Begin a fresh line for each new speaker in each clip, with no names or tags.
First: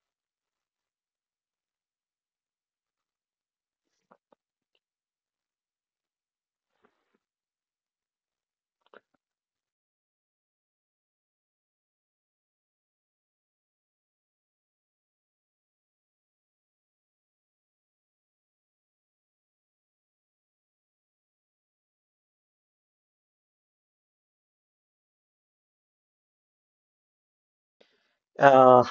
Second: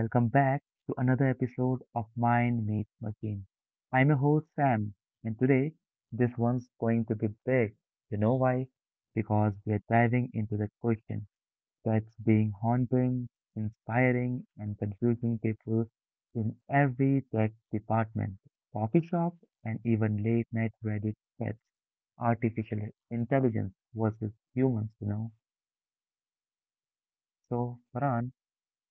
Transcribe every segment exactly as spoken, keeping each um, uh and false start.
welcome back to another episode of Mind Meets Machine. I'm your host Sam, and today this one's going to be big. You know why? Because we're diving into the question that's being haunting, inspiring, and confusing people in every tech department, coffee shop, and even late night Reddit chats. Artificial intelligence versus humans, you know. So, Farhan,
Uh,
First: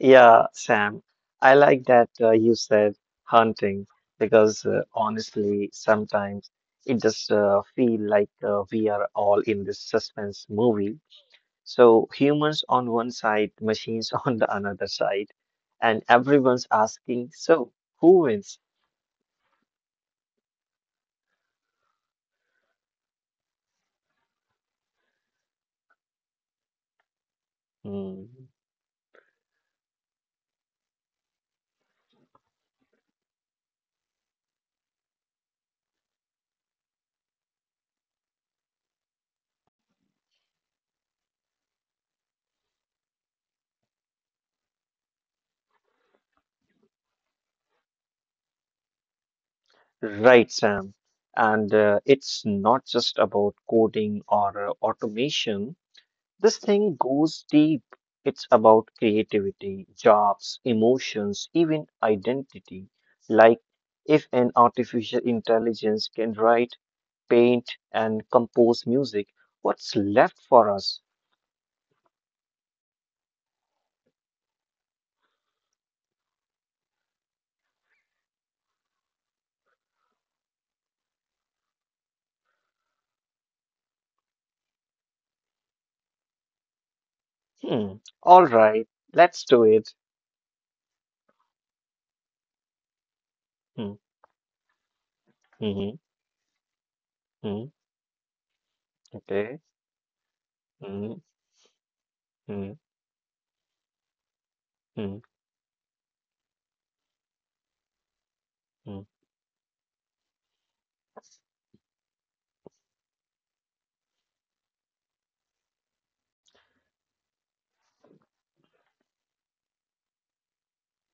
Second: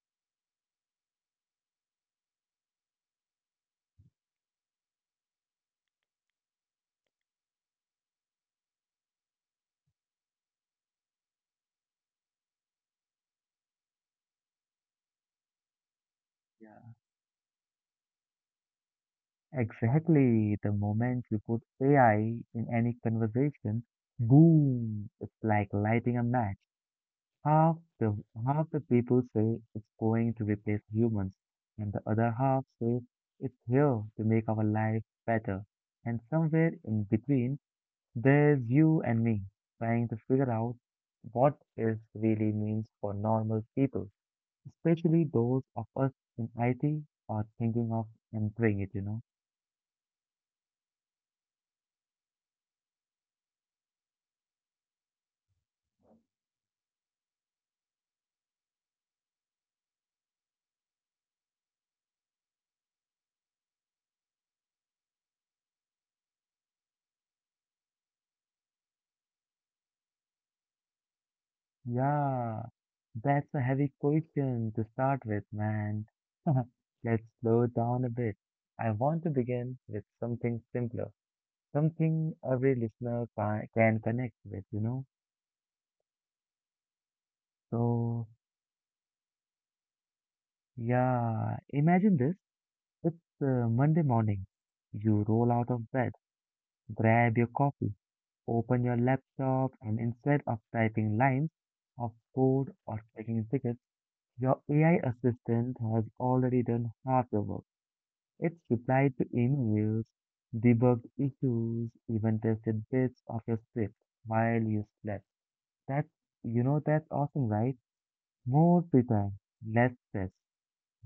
yeah, Sam, I like that uh, you said hunting because uh, honestly, sometimes it just uh, feel like uh, we are all in this suspense movie. So humans on one side, machines on the another side, and everyone's asking, so who wins?
Exactly. The moment you put A I in any conversation, boom, it's like lighting a match. Half the
Hmm.
Half the people say it's going to replace humans, and the other half say it's here to make our life better. And somewhere in between, there's you and me trying to figure out what this really means for normal people, especially those of us in I T are thinking of entering it, you know.
Right, Sam. And uh, it's not just about coding or uh, automation. This thing goes deep. It's about creativity, jobs, emotions, even identity. Like if an artificial intelligence can write, paint, and compose music, what's left for us?
Yeah, that's a heavy question to start with, man. Let's slow down a bit. I want to begin with something simpler, something every listener ca- can connect with, you know?
Hmm.
So,
All right, let's do it.
yeah, imagine this. It's uh,
Hmm.
Monday morning. You roll out of
hmm
bed, grab your
hmm hmm,
coffee, open your
Okay.
laptop, and instead of
hmm
typing lines of
hmm
code or checking tickets, your A I
hmm
assistant has already done half the work. It's
hmm
replied to emails, debugged issues, even tested bits of your script while you slept. That You know that's awesome, right? More free time, less stress.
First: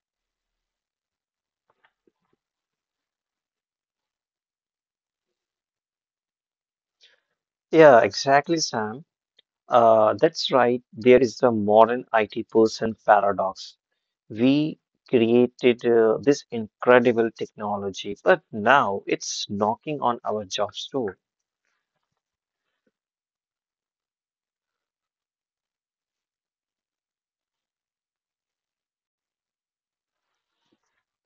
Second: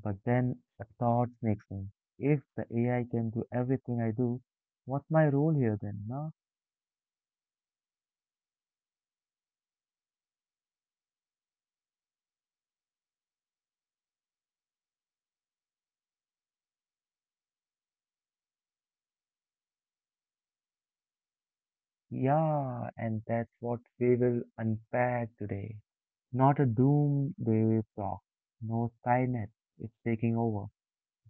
But then a thought sneaks in. If the A I can do everything I do, what's my role here then, no?
Yeah, exactly, Sam. Uh, that's right. There is a modern I T person paradox. We created uh, this incredible technology, but now it's knocking on our jobs door.
Yeah, and that's what we will unpack today. Not a doomsday talk, no Skynet, it's taking over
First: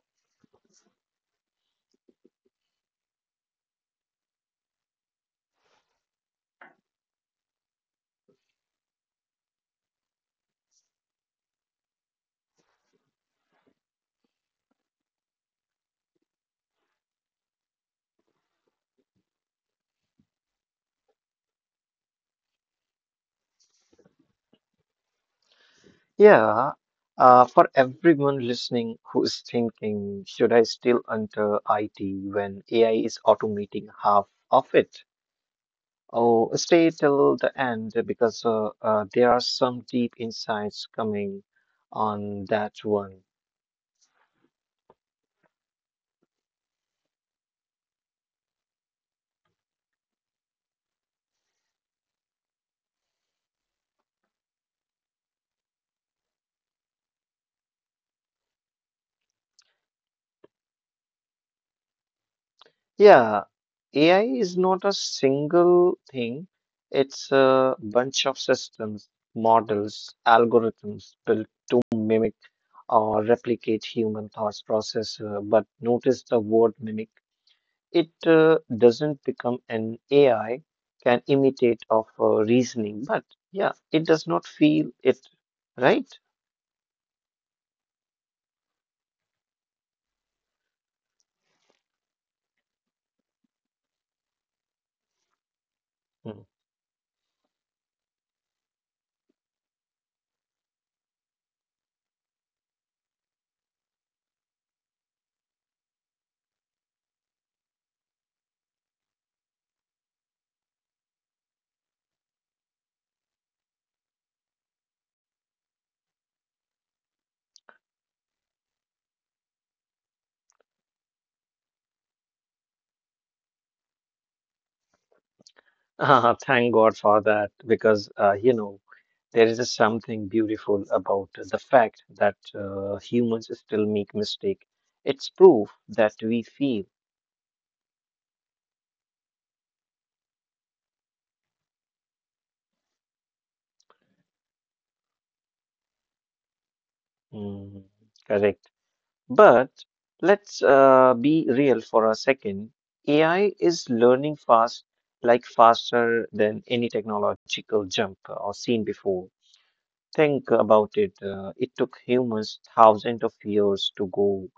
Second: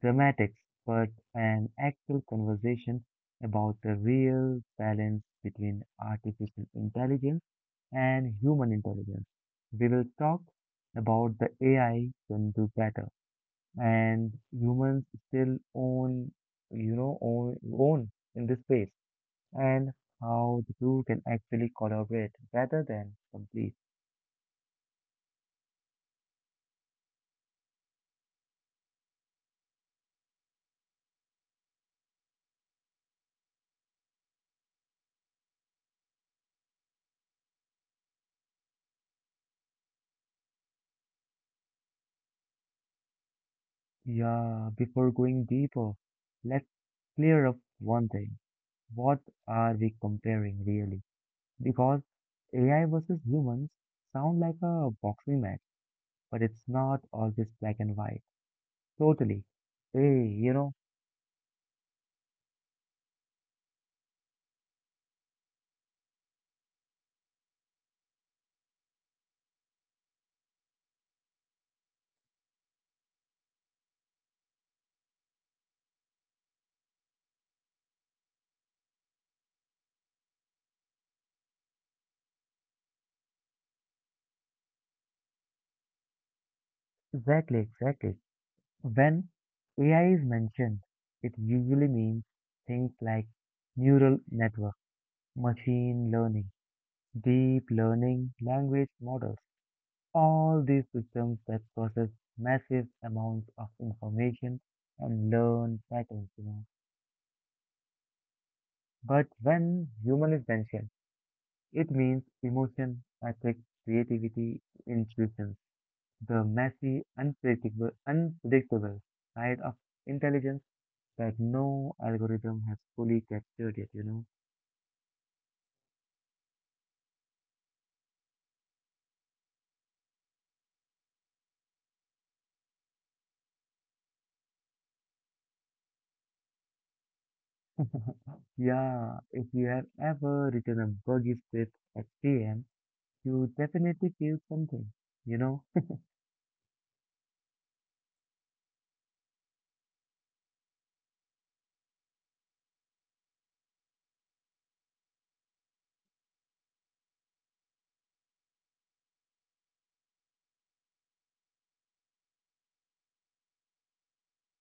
dramatics, but an actual conversation about the real balance between artificial intelligence and human intelligence. We will talk about the A I can do better and humans still own, you know, own, own in this space and how the two can actually collaborate rather than compete.
Yeah. Uh, for everyone listening who is thinking, should I still enter I T when A I is automating half of it? Oh, stay till the end because uh, uh, there are some deep insights coming on that one.
Yeah, before going deeper, let's clear up one thing. What are we comparing really? Because A I versus humans sound like a boxing match, but it's not always black and white. Totally. Hey, you know,
Yeah, A I is not a single thing. It's a bunch of systems, models, algorithms built to mimic or replicate human thought process. Uh, but notice the word mimic. It uh, doesn't become an A I, can imitate of uh, reasoning, but yeah, it does not feel it, right?
exactly, exactly. When A I is mentioned, it usually means things like neural network, machine
Hmm.
learning, deep learning, language models, all these systems that process massive amounts of information and learn patterns, you know. But when human is mentioned, it means emotion, ethics, creativity, intuitions, the messy, unpredictable, unpredictable side of intelligence that no algorithm has fully captured yet, you know.
Ah, thank God for that, because uh, you know there is just something beautiful about the fact that uh, humans still make mistake. It's proof that we feel.
Yeah, if you have ever written a buggy script at P M, you definitely feel something, you know.
Mm, correct. But let's uh, be real for a second. A I is learning fast, like faster than any technological jump uh, or seen before. Think about it. Uh, it took humans thousands of years to go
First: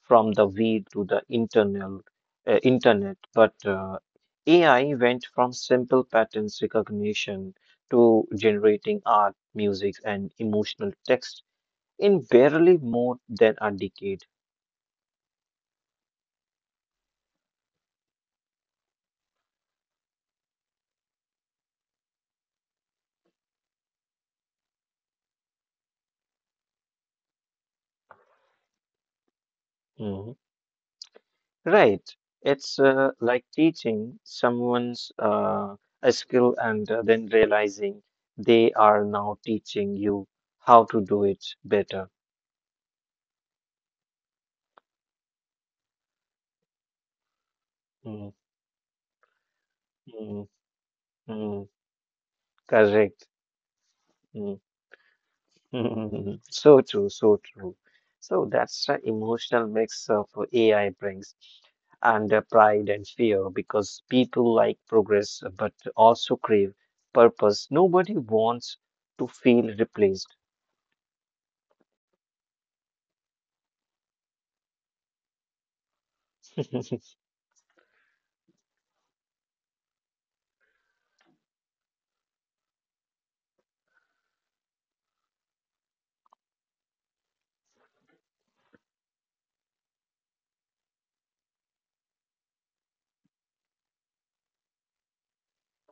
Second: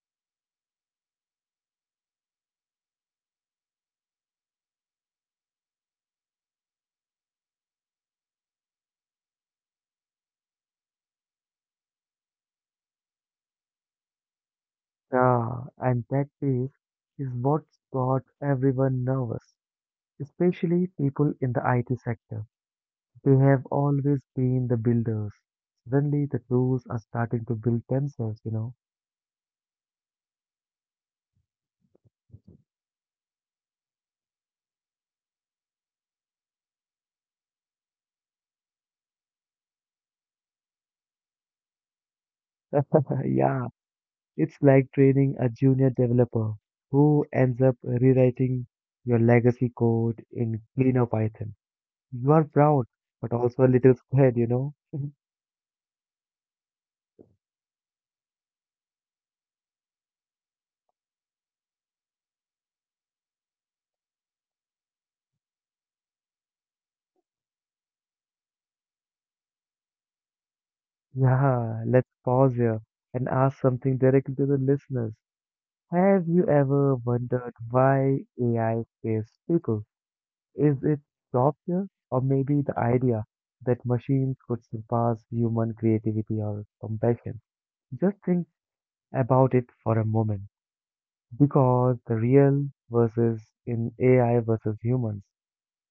from the weed to the internal uh, internet, but uh, A I went from simple patterns recognition to generating art, music, and emotional text in barely more than a decade.
Yeah, and that pace is what's got everyone nervous, especially people in the I T sector. They have always been the builders. Suddenly, the tools are starting to build themselves, you know.
Hmm. Right. It's uh, like teaching someone's uh, a skill and uh, then realizing they are now teaching you how to do it better.
Yeah, it's like training a junior developer who ends up
Mm,
rewriting your legacy code
mm,
in cleaner Python.
mm,
You are proud,
correct.
but also a little scared, you
Mm.
know.
So true, so true. So that's the emotional mix of A I brings and uh, pride and fear because people like progress uh, but also crave purpose. Nobody wants to feel replaced.
Yeah, let's pause here and ask something directly to the listeners. Have you ever wondered why A I saves people? Is it software or maybe the idea that machines could surpass human creativity or compassion? Just think about it for a moment because the real versus in A I versus humans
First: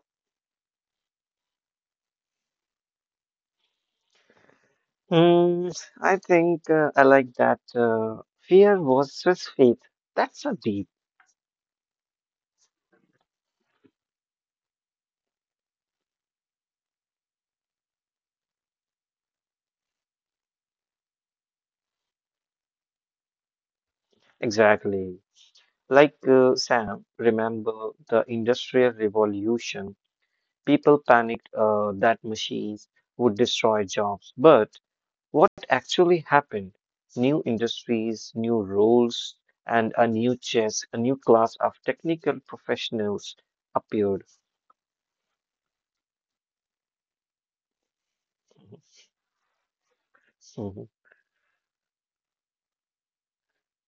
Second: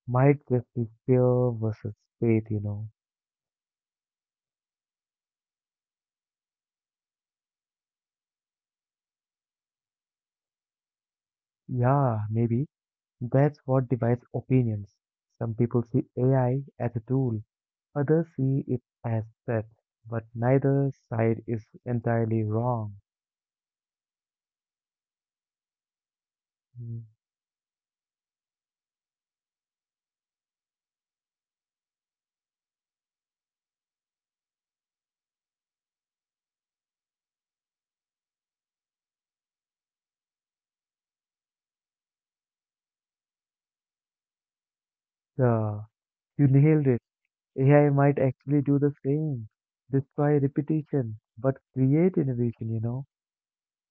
might just be fear versus faith, you know.
Hmm, I think uh, I like that. Uh, fear versus faith. That's a deep,
Yeah, maybe. That's what divides opinions. Some people see A I as a tool, others see it as threat, but neither side is entirely wrong.
exactly. Like uh,
Mm.
Sam, remember the Industrial Revolution? People panicked uh, that machines would destroy jobs. But what actually happened? New industries, new roles, and a new chess, a new class of technical professionals appeared.
Yeah, you nailed it. A I might actually do the same, destroy
Mm-hmm.
repetition, but create innovation, you know?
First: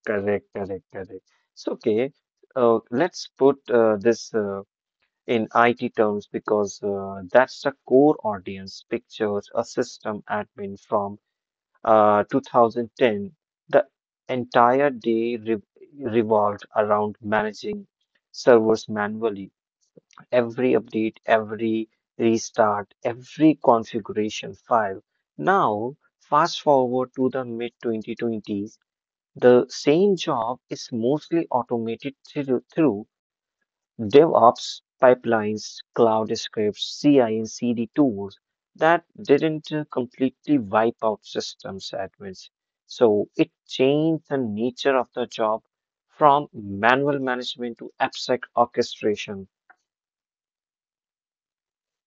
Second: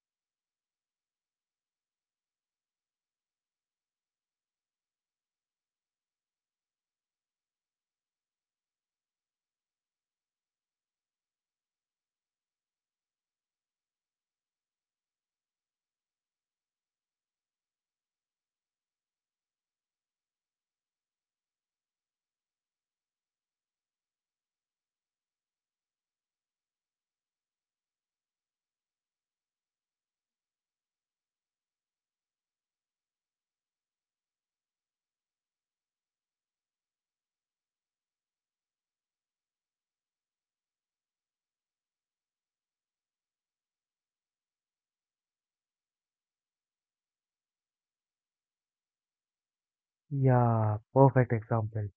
Correct, correct, correct. So, okay, uh, let's put uh, this uh, in I T terms because uh, that's the core audience pictures a system admin from uh, two thousand ten. The entire day re revolved around managing servers manually. Every update, every restart, every configuration file. Now, fast forward to the mid twenty twenties, the same job is mostly automated through, through DevOps pipelines, cloud scripts, C I and C D tools that didn't uh, completely wipe out systems admins. So it changed the nature of the job from manual management to abstract orchestration.
Yeah, perfect example.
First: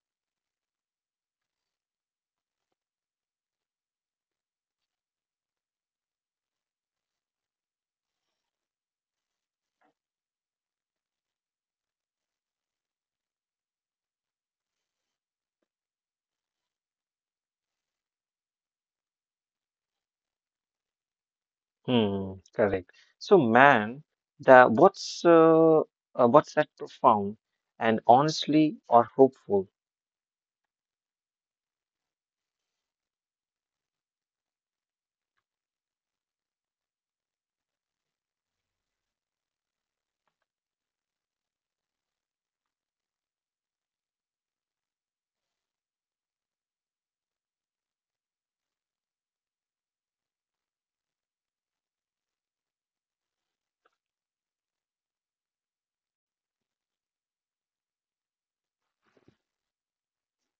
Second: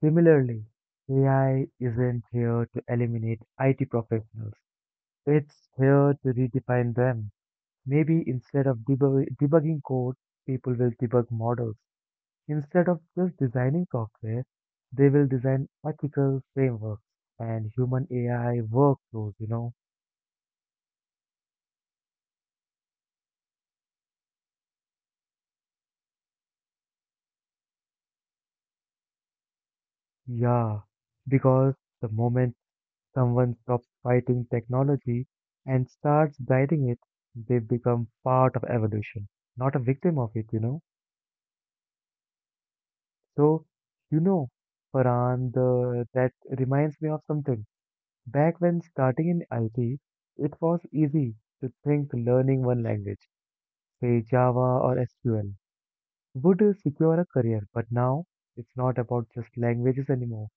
Similarly, A I isn't here to eliminate I T professionals. It's here to redefine them. Maybe instead of debug- debugging code, people will debug models. Instead of just designing software, they will design ethical frameworks and human A I workflows, you know?
Hmm, correct. So man, the what's uh, uh, what's that profound and honestly or hopeful?
Yeah, because the moment someone stops fighting technology and starts guiding it, they become part of evolution, not a victim of it, you know? So, you know, Farhan, the, that reminds me of something. Back when starting in I T, it was easy to think learning one language, say Java or S Q L, would secure a career. But now it's not about just languages anymore.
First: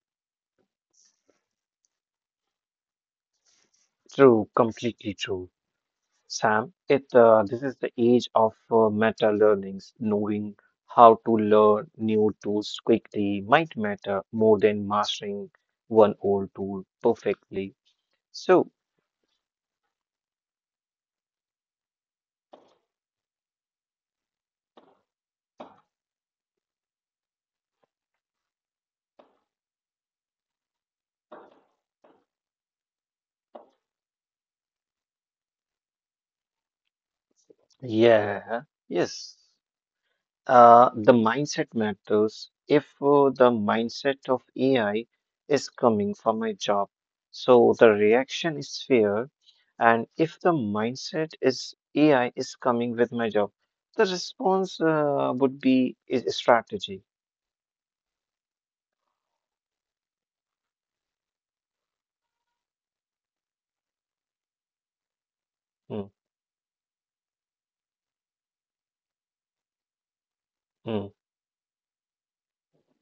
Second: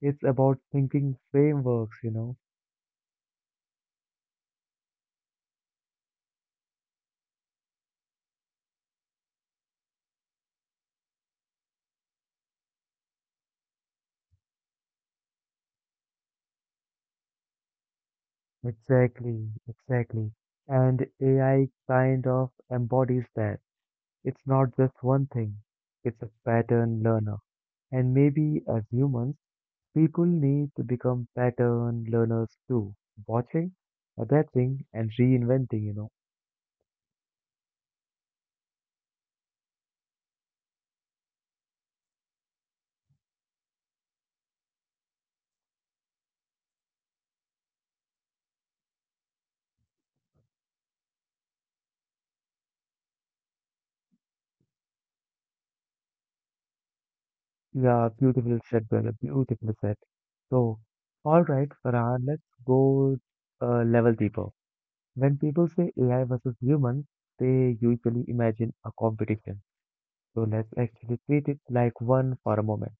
It's about thinking frameworks, you know.
True, completely true. Sam, it uh, this is the age of uh, meta learnings. Knowing how to learn new tools quickly might matter more than mastering one old tool perfectly. So,
Exactly, exactly. And A I kind of embodies that. It's not just one thing, it's a pattern learner. And maybe as humans, people need to become pattern learners too, watching, adapting, and reinventing, you know.
yeah, yes. Uh, the mindset matters. If uh, the mindset of A I is coming for my job, so the reaction is fear. And if the mindset is A I is coming with my job, the response uh, would be is strategy.
Yeah, beautiful said, brother. Beautiful said. So, all right, Farhan, let's go a level deeper. When people say
Hmm,
A I versus humans, they usually imagine a competition. So, let's
hmm,
actually treat it like one for a moment.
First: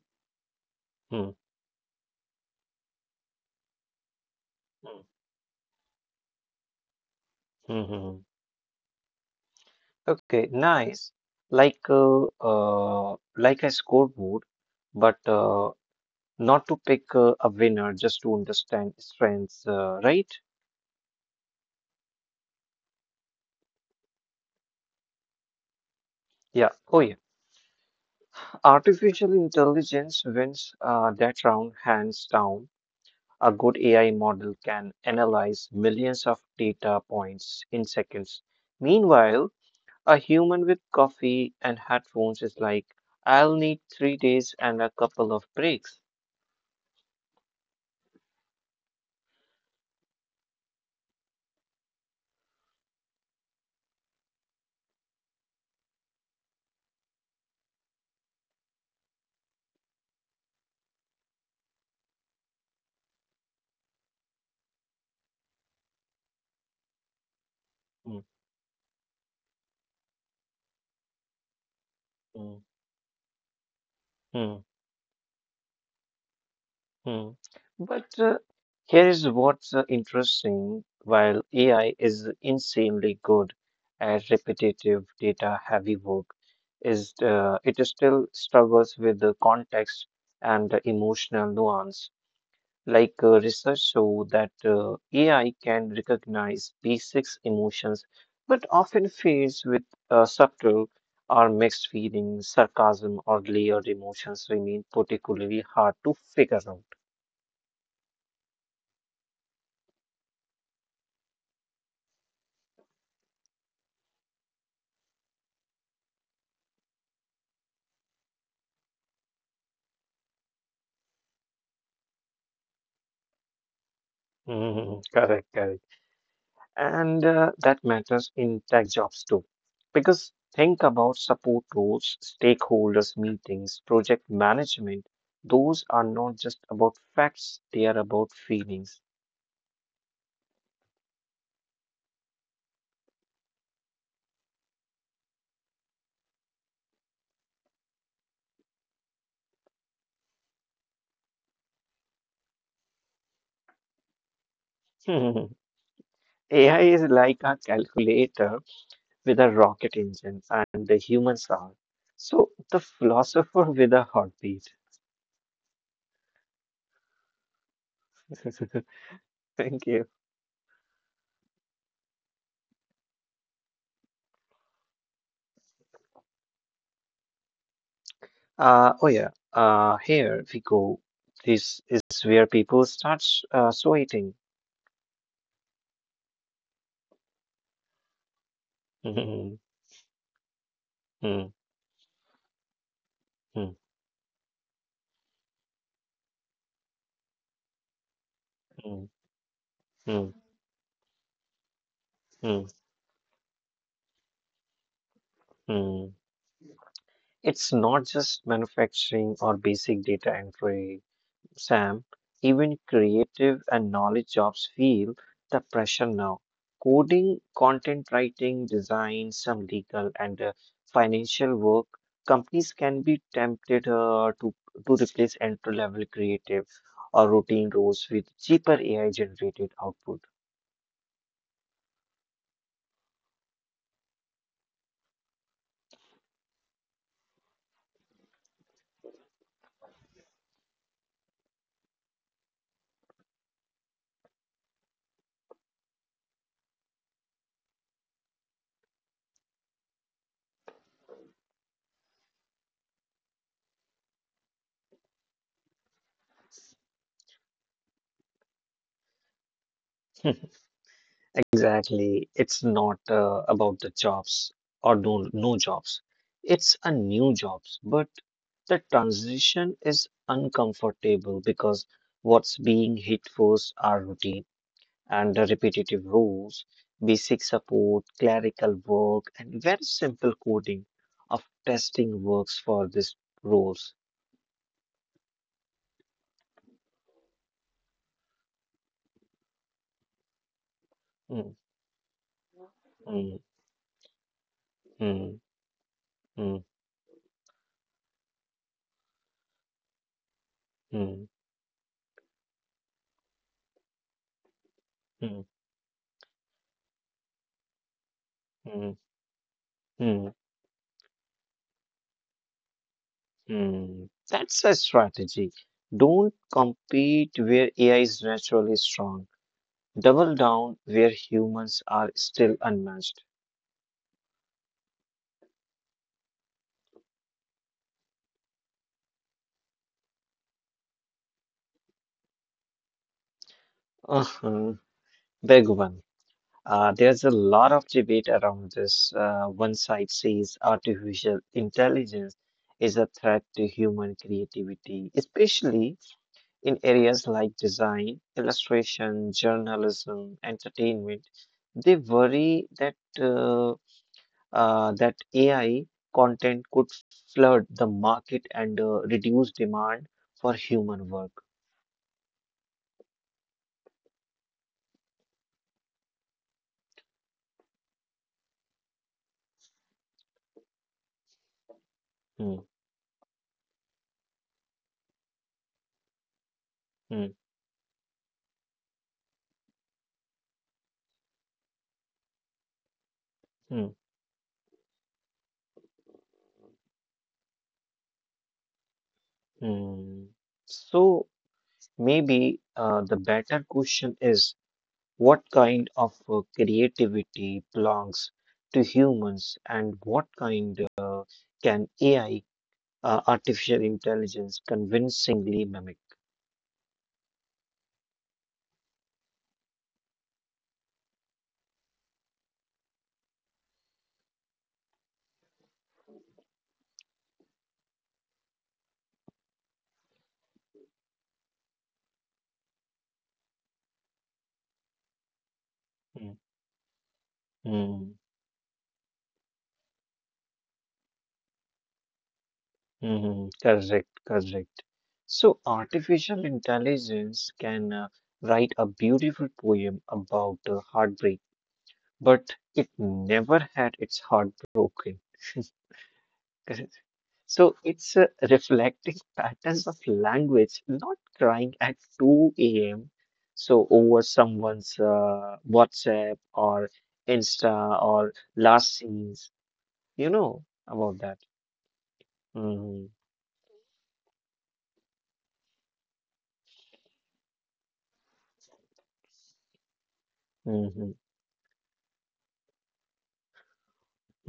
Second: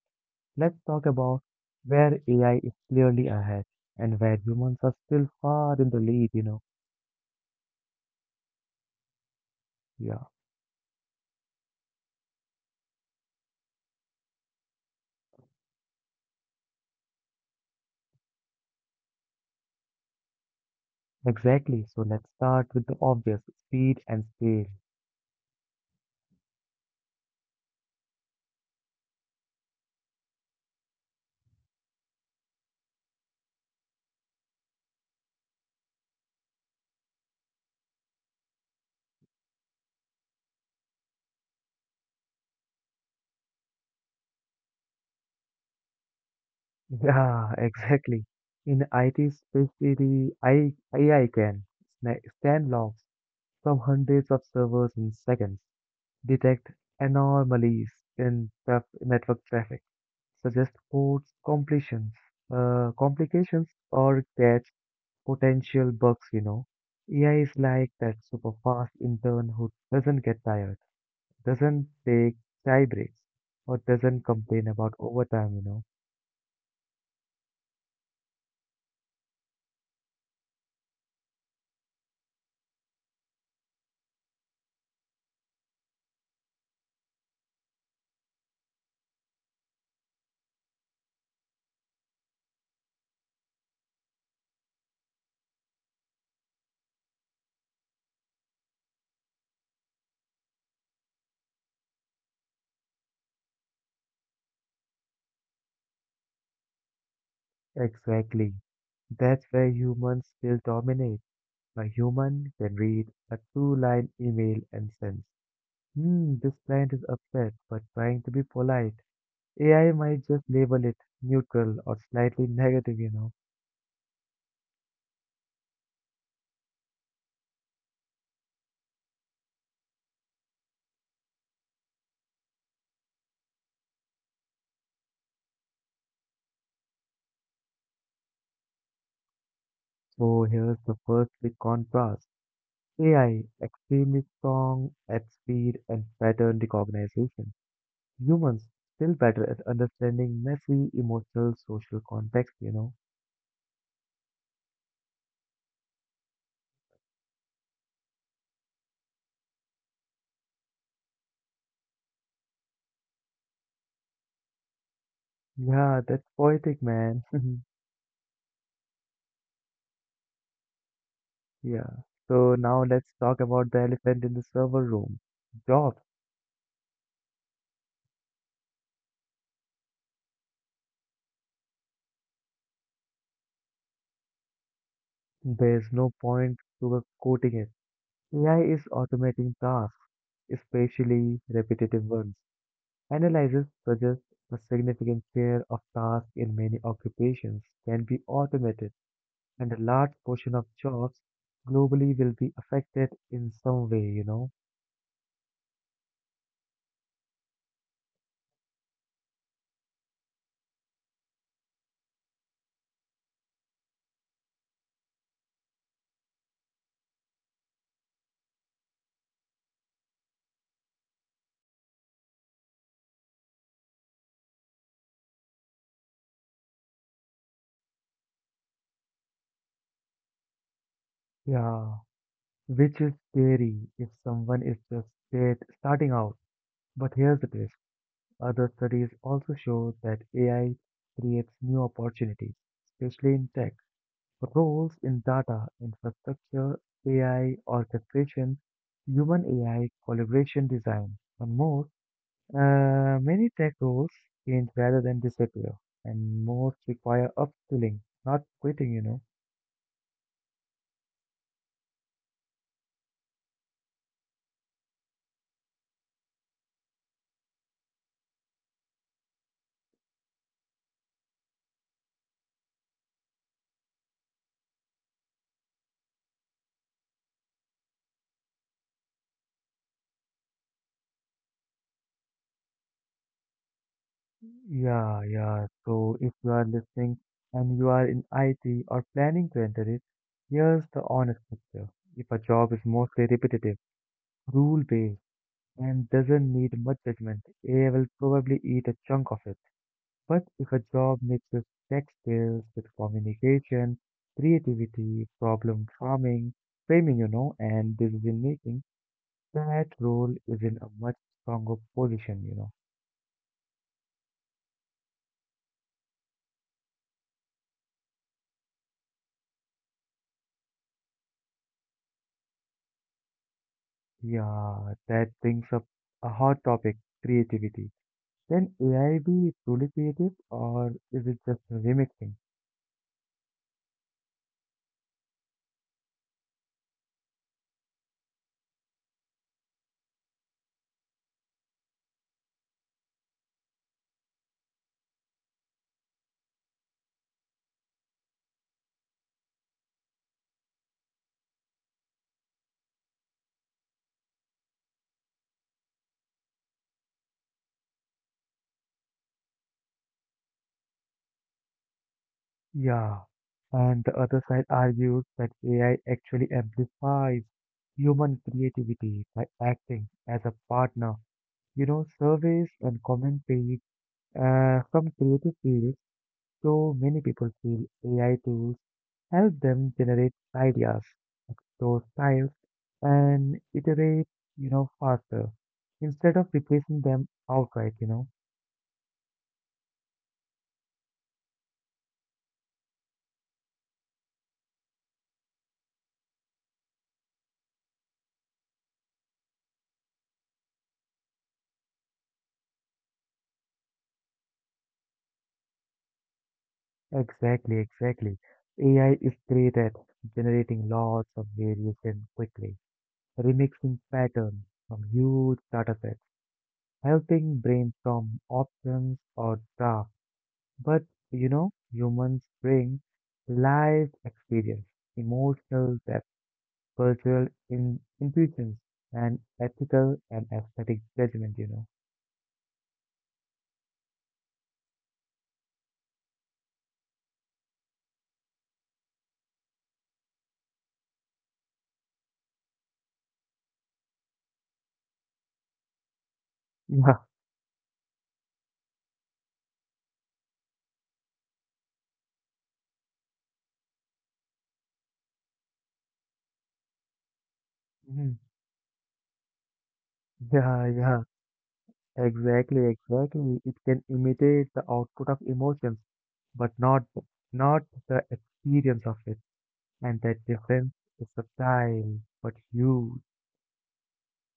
Let's talk
hmm,
about where A I is clearly ahead and where humans are
hmm,
still far in the lead, you know.
hmm. hmm.
Yeah.
Okay, nice. Like uh, uh, like a scoreboard, but uh, not to pick uh, a winner, just to understand strengths, uh, right?
Exactly. So let's start with the obvious, speed and scale.
Yeah. Oh, yeah. Artificial intelligence wins uh, that round hands down. A good A I model can analyze millions of data points in seconds. Meanwhile, a human with coffee and headphones is like, I'll need three days and a couple of breaks.
Yeah, exactly. In I T, especially I, A I can sna- scan logs from hundreds of servers in seconds, detect anomalies in traf- network traffic, suggest codes completions, uh, complications, or catch potential bugs. You know, A I is like that
Mm,
super fast intern who doesn't get tired, doesn't take
mm,
tie breaks or doesn't complain
mm.
about overtime, you know.
Hmm. But uh, here is what's uh, interesting. While A I is insanely good at repetitive data-heavy work, is uh, it is still struggles with the context and the emotional nuance. Like uh, research show that uh, A I can recognize basic emotions, but often fails with uh, subtle or mixed feelings, sarcasm, or layered emotions remain particularly hard to figure out.
Exactly. That's where humans still dominate. A human can read a two line email and sense, hmm, this client is upset but trying to be polite. A I might just label it neutral or slightly negative, you know.
Mm, correct, correct. And uh, that matters in tech jobs too. Because think about support roles, stakeholders meetings, project management. Those are not just about facts, they are about feelings.
So here's the first big contrast: A I, extremely strong at speed and pattern recognition. Humans still better at understanding messy emotional social context, you know.
A I is like a calculator with a rocket engine, and the humans are. So the philosopher with a heartbeat.
Yeah, that's poetic, man.
Thank you.
Yeah. So now let's talk about the elephant in the server room. Jobs.
Uh, oh yeah, uh, here we go. This is where people start s- uh, sweating.
There's no point to quoting it. A I is automating tasks,
Mm,
especially
mm,
repetitive ones. Analysis
mm,
suggests a significant share of tasks in many occupations can be automated,
mm,
and a large
mm,
portion of jobs globally will be
mm,
affected in some way, you know.
mm. It's not just manufacturing or basic data entry. Sam, even creative and knowledge jobs feel the pressure now. Coding, content writing, design, some legal and uh, financial work, companies can be tempted uh, to, to replace entry level creative or routine roles with cheaper A I generated output.
Yeah, which is scary if someone is just state starting out. But here's the twist. Other studies also show that A I creates new opportunities, especially in tech. Roles in data, infrastructure, A I, orchestration, human A I, collaboration design, and more. Uh, many tech roles change rather than disappear, and most require upskilling, not quitting, you know.
Exactly. It's not uh, about the jobs or no no jobs. It's a new jobs, but the transition is uncomfortable because what's being hit first are routine and the repetitive roles, basic support, clerical work, and very simple coding of testing works for these roles.
Yeah, yeah. So if you are listening and you are in I T or planning to enter it, here's the honest
Mm,
picture. If a job is mostly
mm,
repetitive, rule-based,
mm,
and doesn't
mm,
need much judgment, A I will probably eat a chunk of it. But if a job
mm,
mixes tech skills with communication, creativity,
mm,
problem farming, framing, you know, and decision making,
mm,
that role
mm.
is in a much stronger position, you know.
Hmm, that's a strategy. Don't compete where A I is naturally strong. Double down where humans are still unmatched.
Yeah, that brings up a hot topic, creativity. Can A I be truly creative or is it just remixing?
Uh-huh. Big one. Uh, there's a lot of debate around this. Uh, one side says artificial intelligence is a threat to human creativity, especially in areas like design, illustration, journalism, entertainment. They worry that uh, uh, that A I content could flood the market and uh, reduce demand for human work.
Yeah. And the other side argues that A I actually amplifies human creativity by acting as a partner. You know, surveys
Hmm,
and comment page, uh, some creative fields, so many
hmm,
people feel A I tools help them generate ideas, explore styles, and
hmm,
iterate, you know, faster instead of replacing them outright, you know.
hmm. So maybe uh, the better question is what kind of uh, creativity belongs to humans and what kind uh, can A I, uh, artificial intelligence, convincingly mimic?
Exactly, exactly. A I is great at generating lots of variation quickly, remixing patterns from huge data sets, helping brainstorm options or drafts. But, you know, humans bring life experience, emotional depth,
Hmm,
cultural in-
hmm.
intuitions, and ethical and aesthetic judgment, you know.
Mhm, correct, correct. So, artificial intelligence can uh, write a beautiful poem about uh, heartbreak, but it never had its heart broken. Correct.
Yeah.
So, it's uh, reflecting patterns of language, not crying at two a m. So, over someone's uh, WhatsApp or Insta
Mhm.
or last scenes, you know
Yeah, yeah,
about that.
exactly,
Mm-hmm.
exactly. It can imitate the output of emotions, but not not the experience of it. And that difference
Mm-hmm.
is subtle but huge.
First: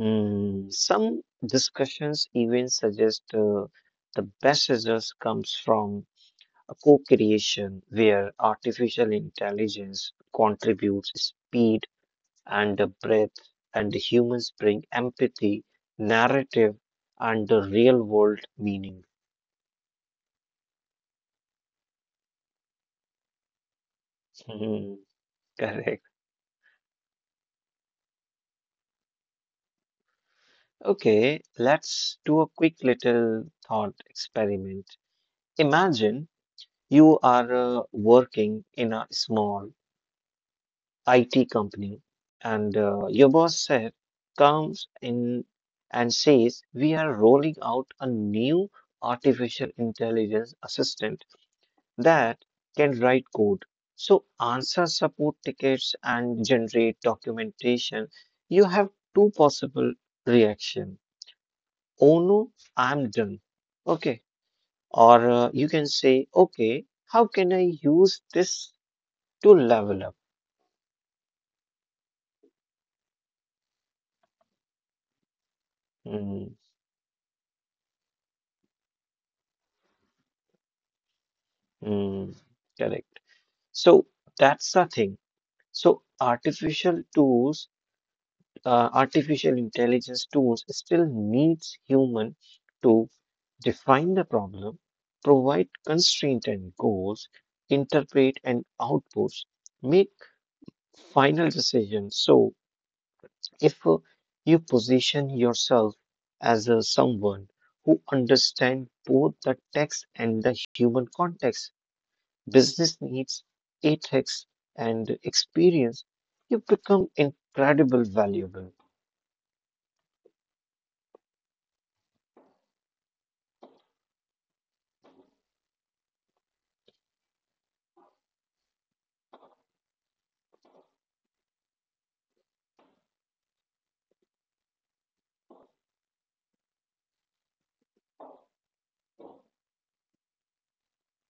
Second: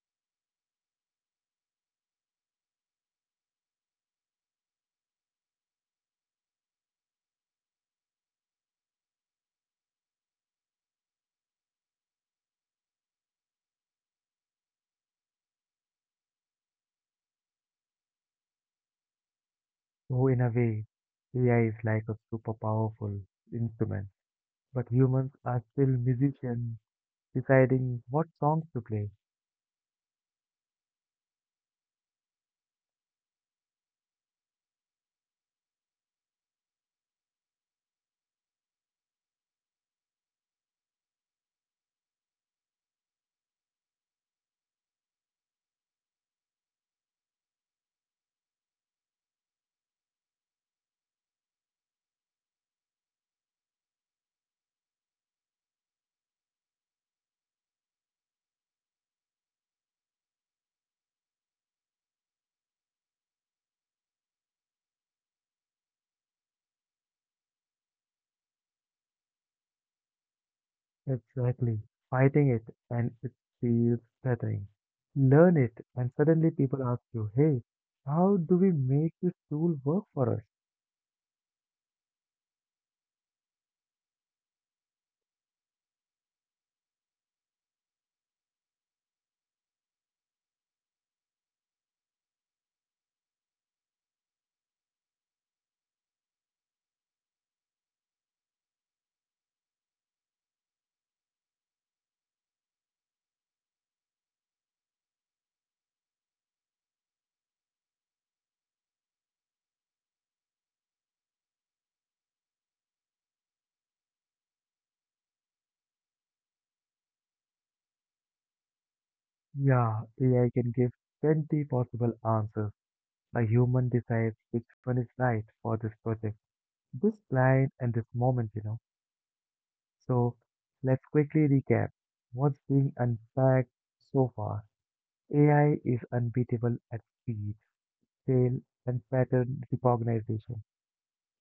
Mm, some discussions even suggest uh, the best results comes from a co-creation where artificial intelligence contributes speed and the breadth and the humans bring empathy, narrative and the real world meaning.
So in a way, A I is like a super powerful instrument, but
Mhm,
humans are still
correct.
musicians deciding what songs to play.
Okay, let's do a quick little thought experiment. Imagine you are uh, working in a small I T company, and uh, your boss said, comes in and says, we are rolling out a new artificial intelligence assistant that can write code. So, answer support tickets and generate documentation. You have two possible reaction. Oh no, I'm done. Okay. Or uh, you can say, okay, how can I use this to level up?
Exactly. Fighting it and it feels flattering. Learn it and
Mm,
suddenly people ask you, hey, how do we make this tool work for us?
mm, correct. So that's the thing. So artificial tools, uh, artificial intelligence tools still needs human to define the problem, provide constraint and goals, interpret and outputs, make final decisions. So if uh, you position yourself as uh, someone who understands both the text and the human context, business needs, ethics, and experience, you become incredibly valuable.
Yeah, A I can give twenty possible answers. A human decides which one is right for this project, this client and this moment, you know. So let's quickly recap what's being unpacked so far. A I is unbeatable at speed, scale and pattern recognition.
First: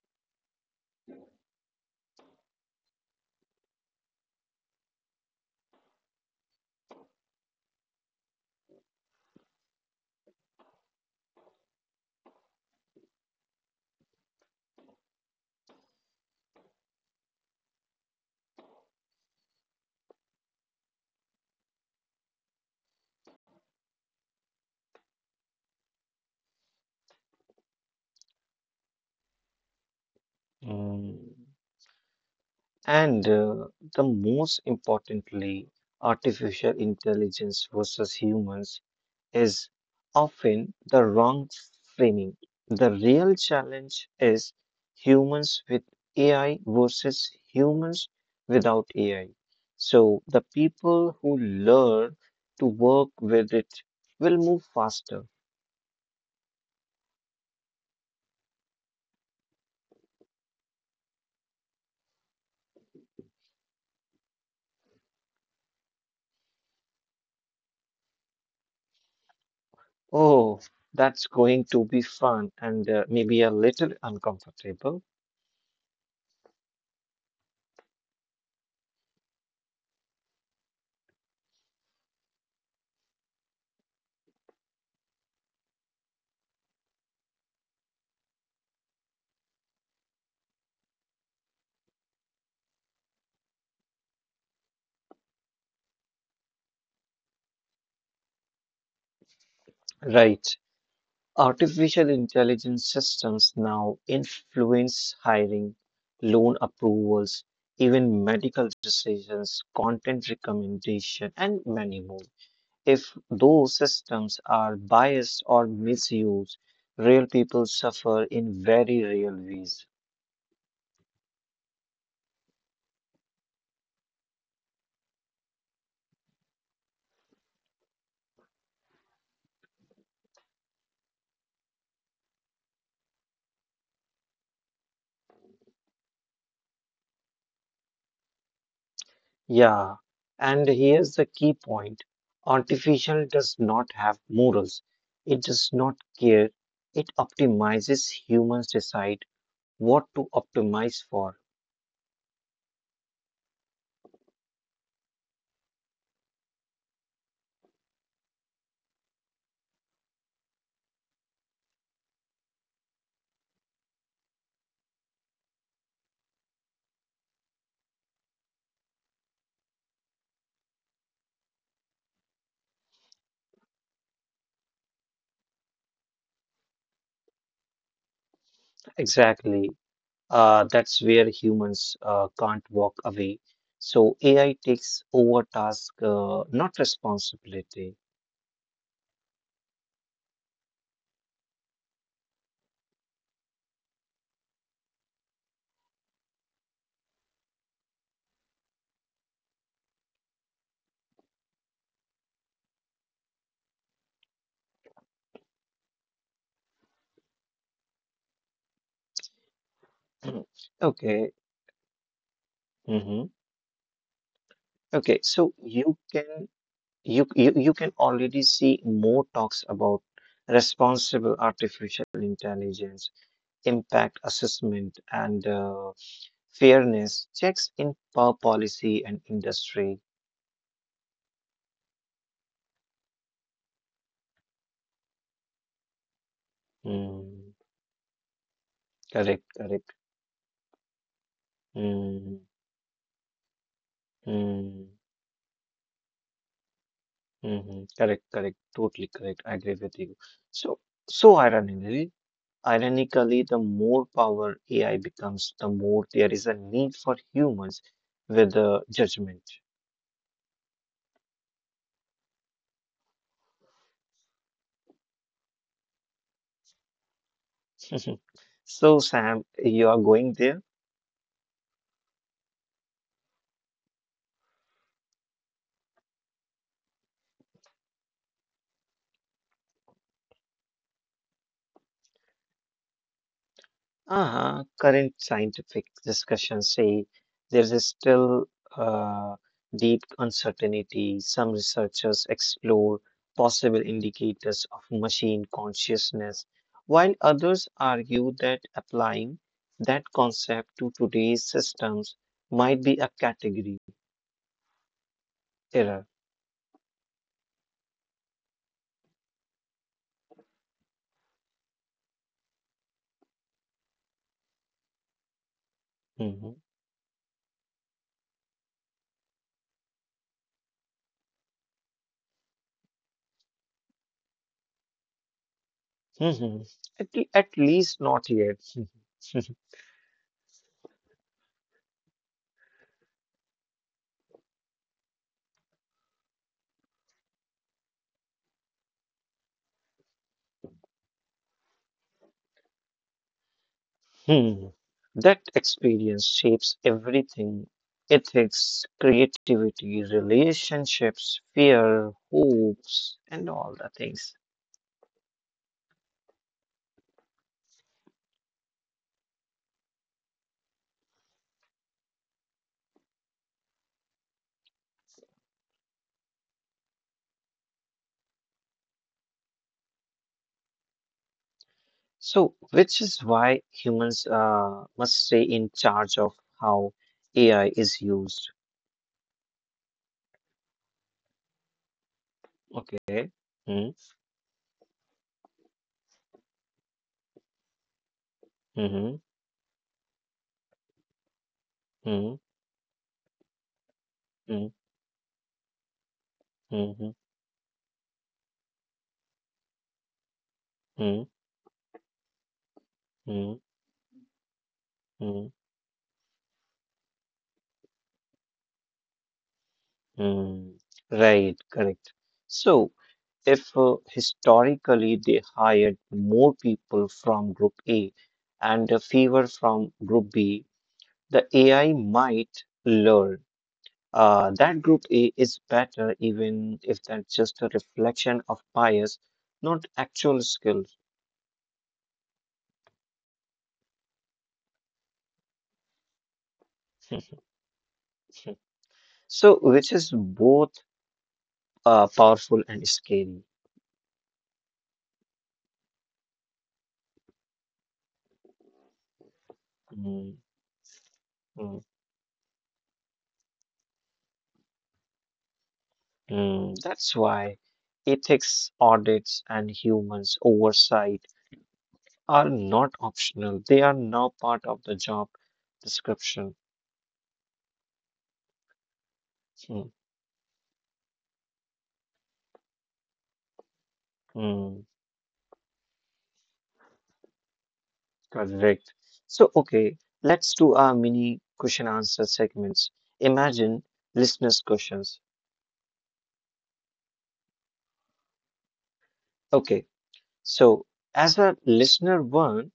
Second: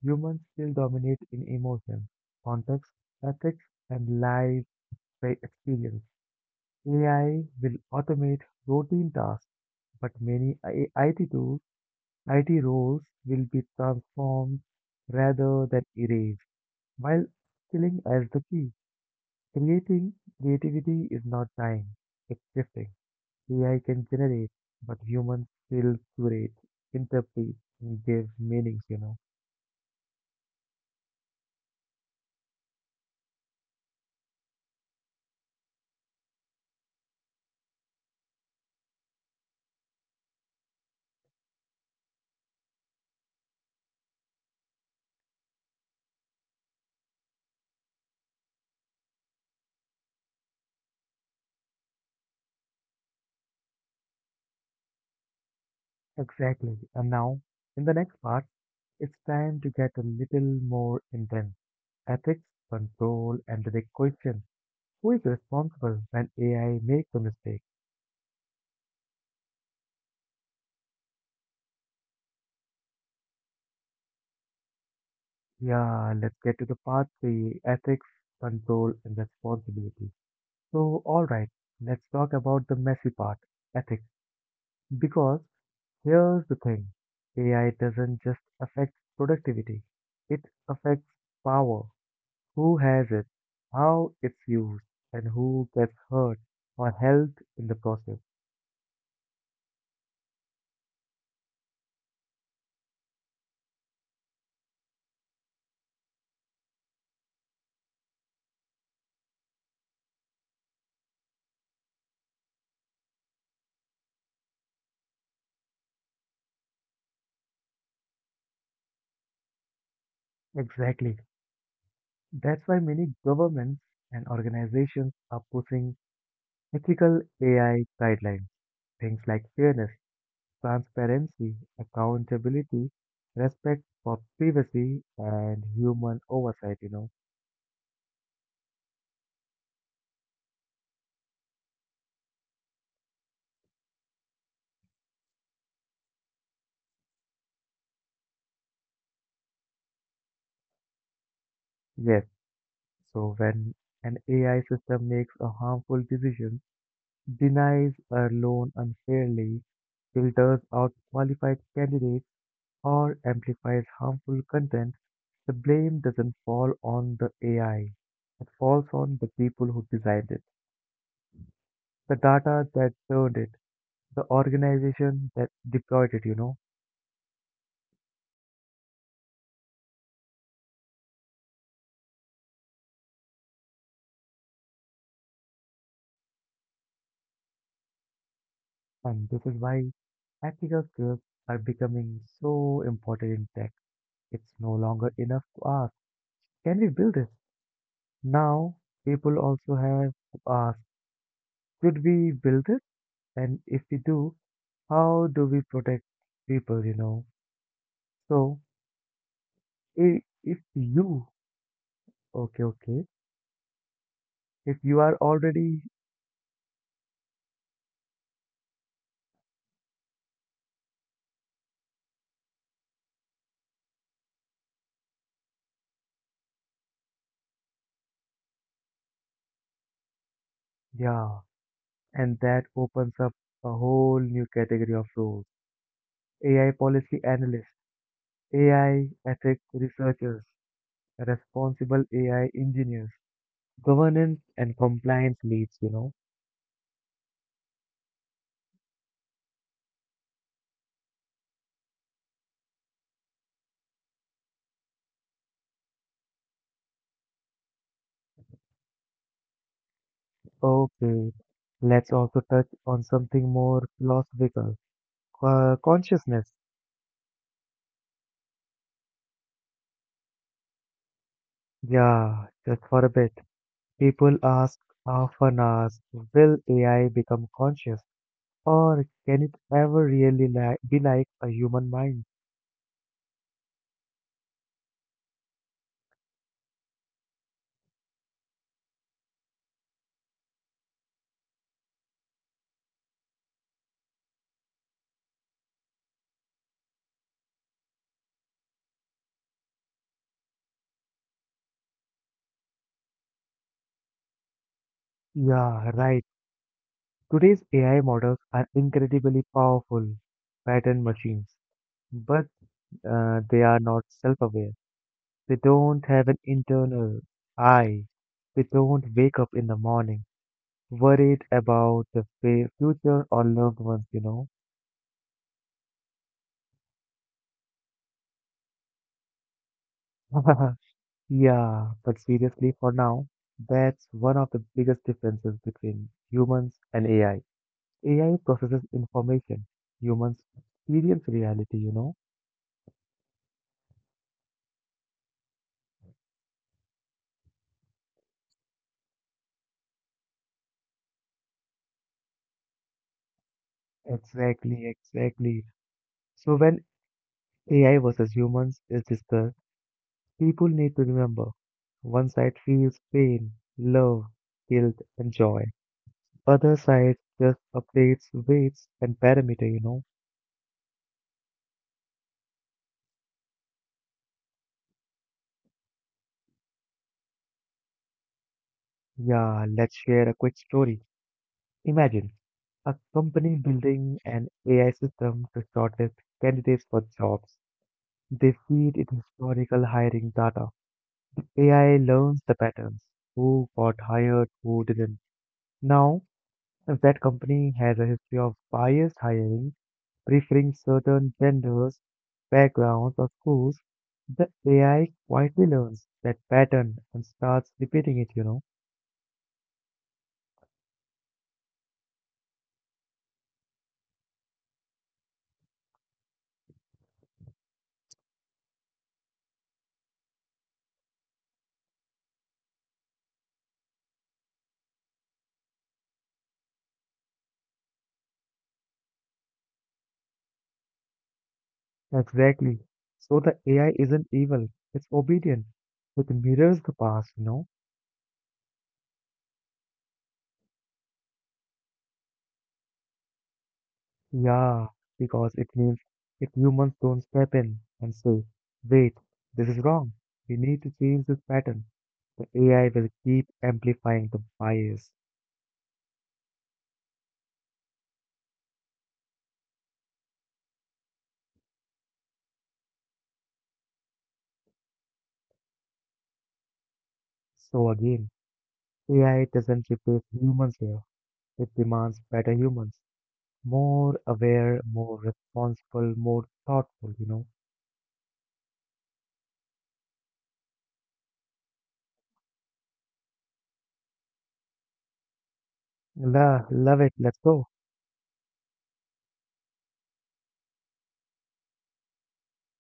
Humans still dominate in emotions, context, ethics, and life by experience. A I will automate routine tasks, but many I- IT tools, I T roles will be transformed rather than erased, while killing as the key. Creating Creativity is not dying, it's shifting. A I can generate, but humans still curate, interpret, and give meanings, you know.
Mm. And uh, the most importantly, artificial intelligence versus humans is often the wrong framing. The real challenge is humans with A I versus humans without A I. So the people who learn to work with it will move faster.
Exactly. And now, in the next part, it's time to get a little more intense. Ethics, control, and the big question. Who is responsible when A I makes a mistake?
Oh, that's going to be fun and uh, maybe a little uncomfortable,
Yeah, let's get to the part three: ethics, control, and responsibility. So, alright, let's talk about the messy part, ethics. Because here's the thing: A I doesn't just affect productivity, it affects power, who has it, how it's used, and who gets hurt or helped in the process.
right? Artificial intelligence systems now influence hiring, loan approvals, even medical decisions, content recommendation, and many more. If those systems are biased or misused, real people suffer in very real ways.
Exactly. That's why many governments and organizations are pushing ethical A I guidelines. Things like fairness, transparency, accountability, respect for privacy, and human oversight, you know.
Yeah, and here's the key point. Artificial does not have morals. It does not care. It optimizes humans' decide what to optimize for.
Yes, so when an A I system makes a harmful decision, denies a loan unfairly, filters out qualified candidates, or amplifies harmful content, the blame doesn't fall on the A I. It falls on the people who designed it, the data that turned it, the organization that deployed it, you know.
Exactly. Uh, that's where humans uh, can't walk away. So A I takes over task, uh, not responsibility.
And this is why ethical skills are becoming so important in tech. It's no longer enough to ask, can we build this? Now, people also have to ask, should we build this? And if we do, how do we protect people, you know? So, if, if you,
Okay.
okay, okay,
hmm
if you are
Okay. So
already,
you can you, you you can already see more talks about responsible artificial intelligence, impact assessment, and uh, fairness checks in per policy and industry.
yeah, And that opens up a whole new category of roles. A I policy
Mm,
analysts, A I
correct.
ethics
Correct.
researchers, responsible
Mm,
A I engineers, governance and
mm,
compliance leads, you know.
hmm Correct, correct, totally correct. I agree with you. So, so ironically, ironically, the more power A I becomes, the more there is a need for humans with the judgment.
Okay, let's also touch on something more philosophical, uh, consciousness.
So, Sam, you are going there?
Yeah, just for a bit. People ask often ask, will A I become conscious or can it ever really li- be like a human mind?
Uh-huh. Current scientific discussions say there is still uh, deep uncertainty. Some researchers explore possible indicators of machine consciousness, while others argue that applying that concept to today's systems might be a category
Yeah,
error.
right. Today's A I models are incredibly powerful pattern machines, but uh, they are not self-aware. They don't have an
Mhm.
internal I. They don't wake up in the morning worried about the fa- future or loved ones, you know.
Mhm. At, le- at least not yet.
Yeah, but seriously, for now, that's one of the biggest differences between humans and A I. A I processes information, humans experience reality, you know?
Hmm. That experience shapes everything ethics, creativity, relationships, fear, hopes, and all the things.
Exactly, exactly. So when A I versus humans is discussed, people need to remember one side feels pain, love, guilt, and joy. Other side just updates weights and parameter, you know?
So, which is why humans uh, must stay in charge of how A I is used.
Yeah, let's share a quick story. Imagine. A
Okay.
company
Mm-hmm.
building an A I system to shortlist candidates for jobs. They feed it
Mm-hmm.
historical hiring data. A I learns the patterns, who got hired, who didn't. Now, if
Mm-hmm.
that company has a history of biased hiring, preferring
Mm-hmm.
certain genders, backgrounds, or schools, the A I
Mm-hmm.
quietly learns that pattern and starts repeating it, you know.
Mm, right, correct. So, if uh, historically they hired more people from group A and uh, fewer from group B, the A I might learn uh, that group A is better, even if that's just a reflection of bias, not actual skills.
Exactly. So the A I isn't evil, it's obedient. It mirrors the past, you know.
So, which is both uh, powerful and scary.
Yeah, because it means if humans don't step in and say, wait, this is wrong,
Mm,
we need to change this
mm.
pattern, the A I will keep amplifying the bias.
Mm, that's why ethics audits and humans oversight are not optional. They are now part of the job description.
So again, A I doesn't
Mm,
replace humans here, it demands better humans, more aware,
mm,
more responsible, more thoughtful, you know.
Correct. So, okay, let's do our mini question answer segments. Imagine listeners' questions.
La, love it, let's go.
Okay, so as a listener one,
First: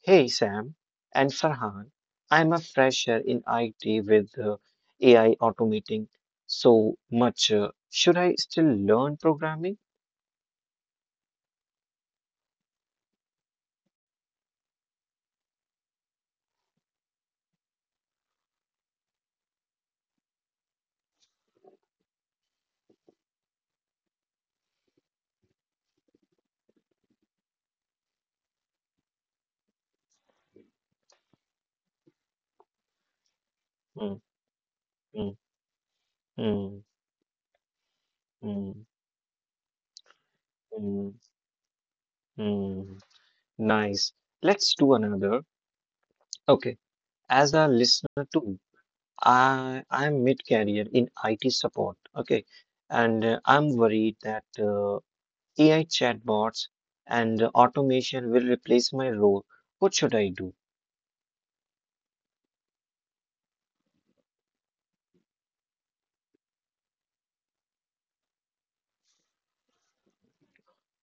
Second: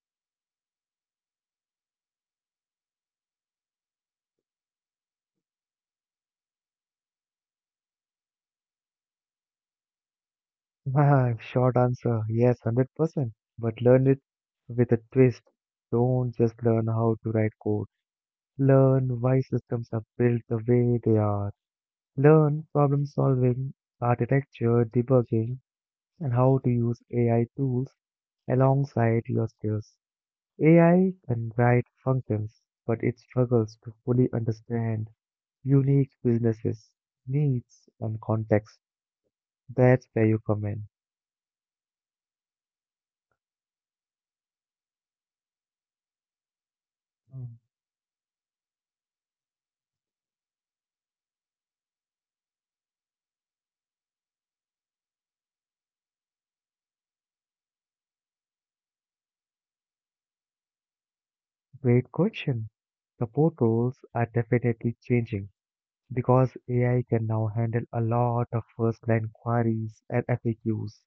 Hey Sam and Farhan, I'm a fresher in I T with uh, A I automating so much. Uh, should I still learn programming?
Short answer, yes, one hundred percent, but learn it with a twist. Don't just learn how to write code. Learn why systems are built the way they are. Learn problem solving, architecture, debugging, and how to use A I tools alongside your skills. A I can write functions, but it struggles to fully
Mm,
understand
mm,
unique businesses,
mm,
needs, and context.
mm,
That's where you come in.
mm, mm. Nice. Let's do another. Okay.
Mm.
As a listener too, I I'm mid-career in I T support. Okay, and uh, I'm worried that uh, A I chatbots and automation will replace my role. What should I do?
Great question. Support roles are definitely changing, because A I can now handle a lot of first line queries and F A Qs,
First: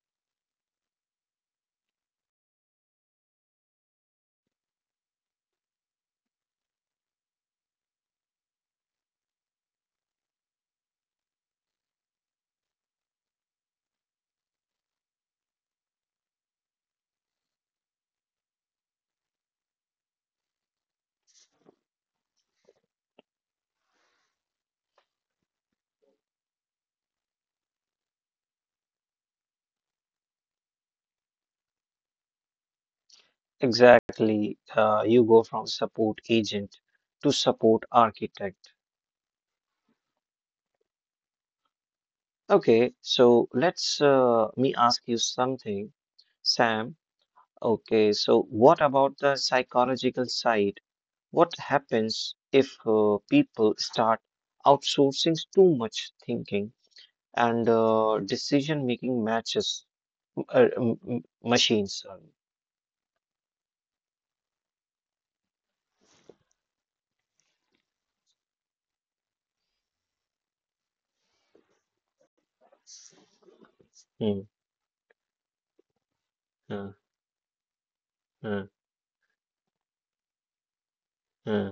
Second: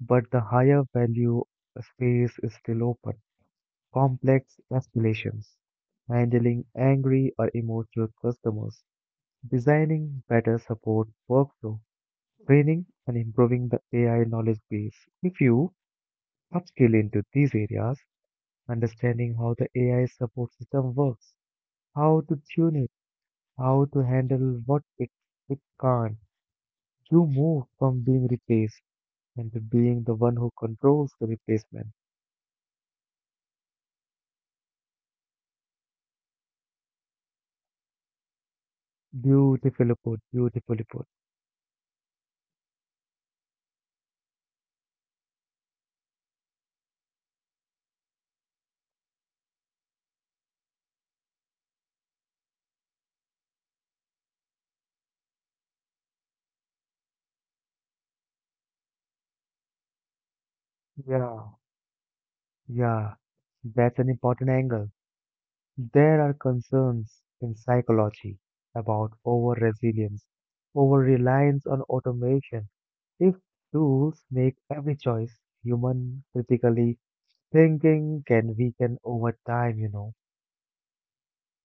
but the higher value space is still open. Complex escalations, handling angry or emotional customers, designing better support workflow, training and improving the A I knowledge base. If you upskill into these areas, understanding how the A I support system works, how to tune it, how to handle what it, it can't. You move from being replaced and to being the one who controls the replacement.
Exactly. Uh, you go from support agent to support architect.
Beautifully put, beautifully put.
Okay, so let's uh, me ask you something, Sam. Okay, so what about the psychological side? What happens if uh, people start outsourcing too much thinking and uh, decision making matches uh, m- m-
Yeah,
machines? Sorry.
yeah, that's an important angle. There are concerns in psychology about over resilience, over reliance on automation. If tools
Hmm,
make every choice, human
hmm,
critically thinking can
hmm,
weaken over time, you know.
hmm.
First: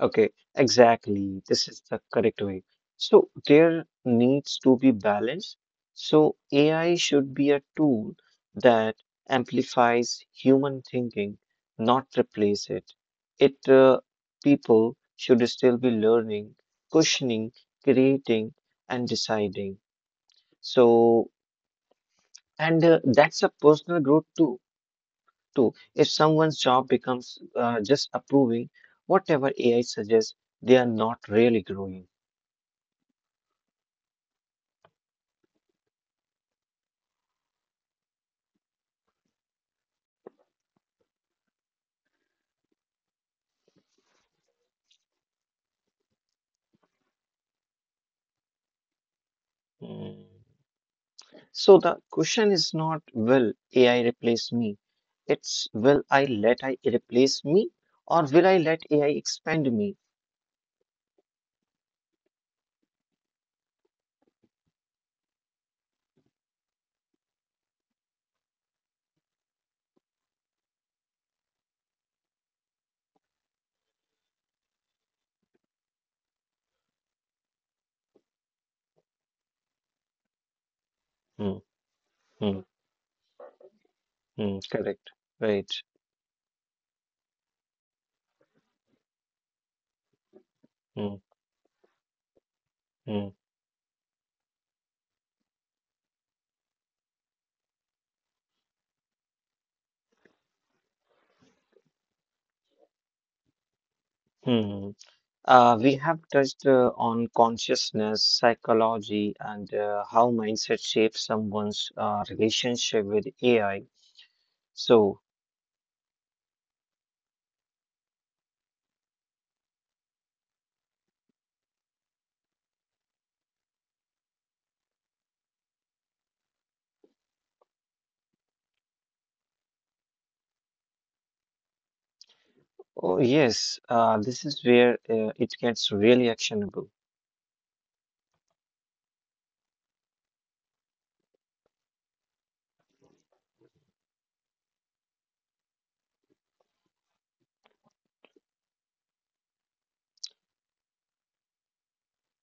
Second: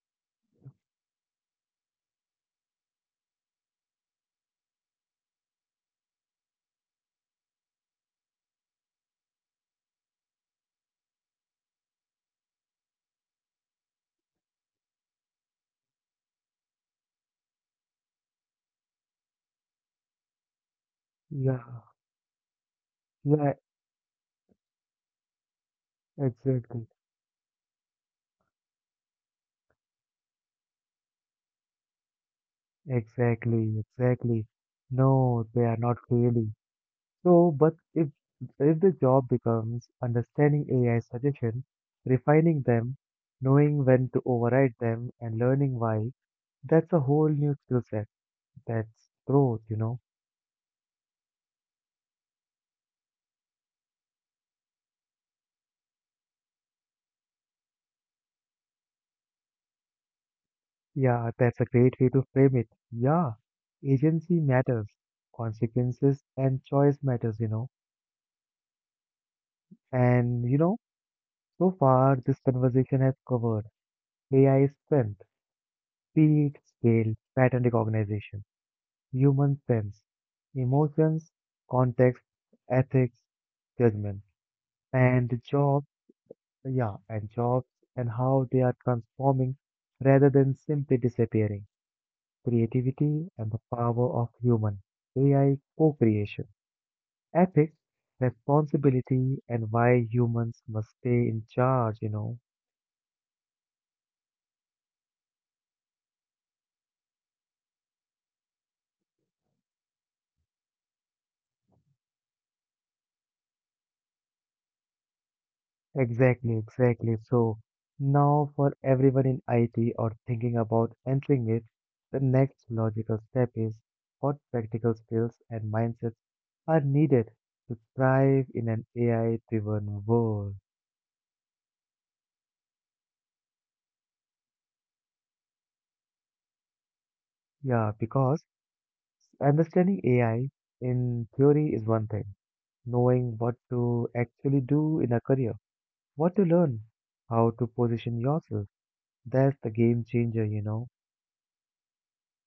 Okay, exactly. This is the correct way. So there needs to be balance. So A I should be a tool that amplifies human thinking, not replace it. It uh, People should still be learning, questioning, creating, and deciding. So
Yeah,
and uh, that's
yeah,
a personal growth too. Too. If someone's
exactly.
job becomes uh, just approving whatever A I suggests, they are not really growing.
Exactly, exactly. No, they are not really. So, but if if the job becomes understanding A I suggestions, refining them, knowing when to override them, and learning why, that's a whole new skill set. That's growth, you know.
Mm. So the question is not will A I replace me? It's will I let I replace me or will I let A I expand me?
Yeah, that's a great way to frame it. Yeah, agency matters, consequences and choice matters, you know. And you know, so far this conversation has covered A I strength. Speed, scale, pattern recognition, human sense, emotions,
Mm,
context,
mm,
ethics, judgment,
mm, Correct.
and
Right.
jobs, yeah, and jobs and how they are transforming rather than simply
Mm,
disappearing. Creativity
mm,
and the power of human A I co-creation. Ethics, responsibility, and why humans must stay in charge, you know.
mm. Uh, we have touched uh, on consciousness, psychology, and uh, how mindset shapes someone's uh, relationship with A I. So,
Exactly, exactly. So now for everyone in I T or thinking about entering it, the next logical step is what practical skills and mindsets are needed to thrive in an A I-driven world.
oh, yes, uh, this is where uh, it gets really actionable.
Yeah, because understanding A I in theory is one thing. Knowing what to actually do in a career, what to learn, how to position yourself. That's the game changer, you know.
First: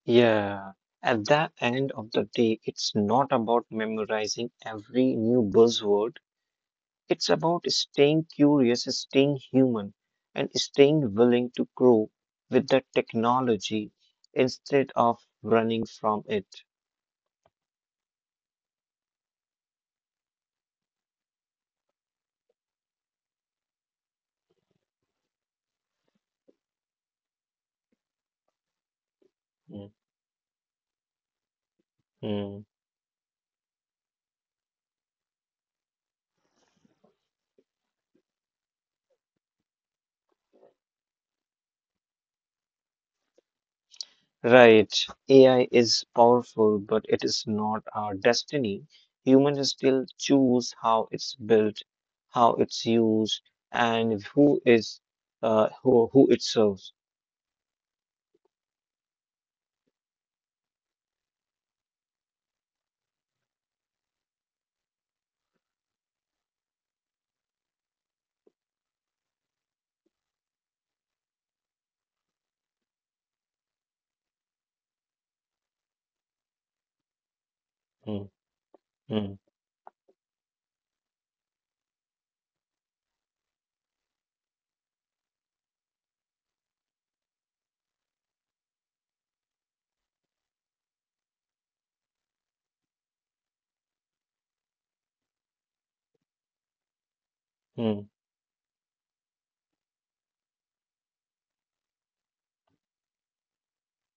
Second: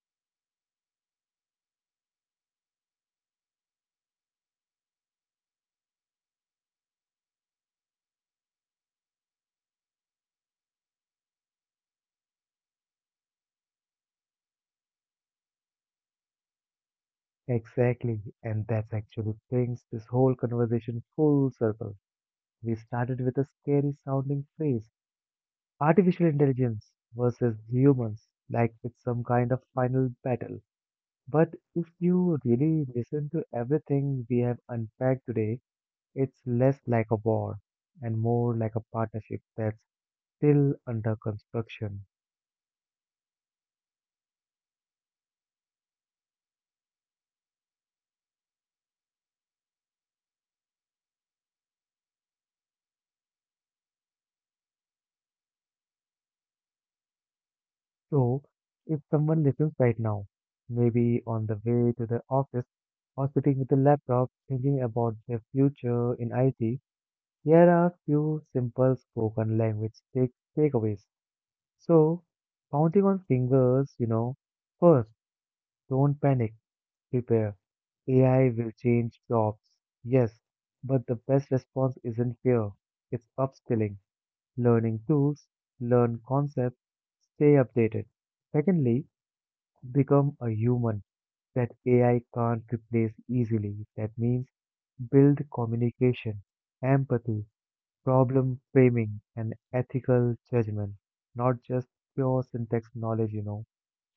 Yeah, at the end of the day, it's not about memorizing every new buzzword. It's about staying curious, staying human, and staying willing to grow with the technology instead of running from it.
Exactly, and that actually brings this whole conversation full circle. We started with a scary sounding phrase artificial intelligence versus humans, like with some kind of final battle. But if you
Mhm.
really listen to everything we have unpacked today, it's less like a war and more like a partnership that's still under construction.
Right. A I is powerful, but it is not our destiny. Humans still choose how it's built, how it's used, and who is uh, who who it serves.
So, if someone listens right now, maybe on the way to the office or sitting with a laptop thinking about their future in I T, here are a few simple spoken language take- takeaways. So, counting on fingers, you know, first, don't panic, prepare.
Mm,
A I will change
mm,
jobs, yes, but the best response isn't fear, it's upskilling, learning tools, learn concepts, stay updated. Secondly, become a human that A I can't replace easily. That means build communication, empathy,
mm,
problem framing, and ethical judgment, not just pure syntax knowledge, you know.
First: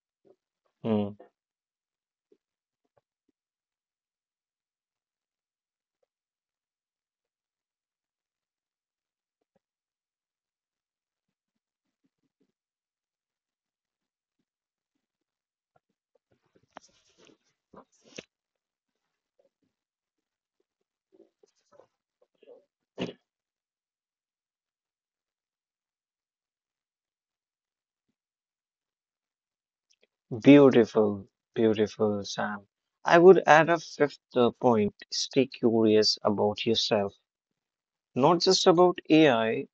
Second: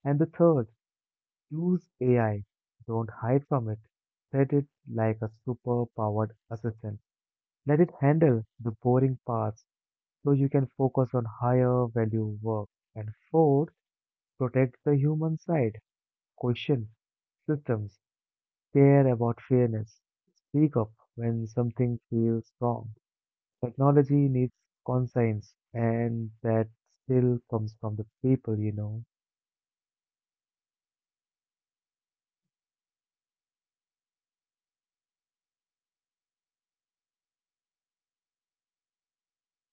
And the third,
mm.
use A I. Don't hide from it. Treat it like a super powered assistant. Let it handle the boring parts so you can focus on higher value work. And fourth, protect the human side. Question systems. Care about fairness. Speak up when something feels wrong. Technology needs conscience, and that still comes from the people, you know.
Beautiful, beautiful, Sam. I would add a fifth uh, point. Stay curious about yourself, not just about A I.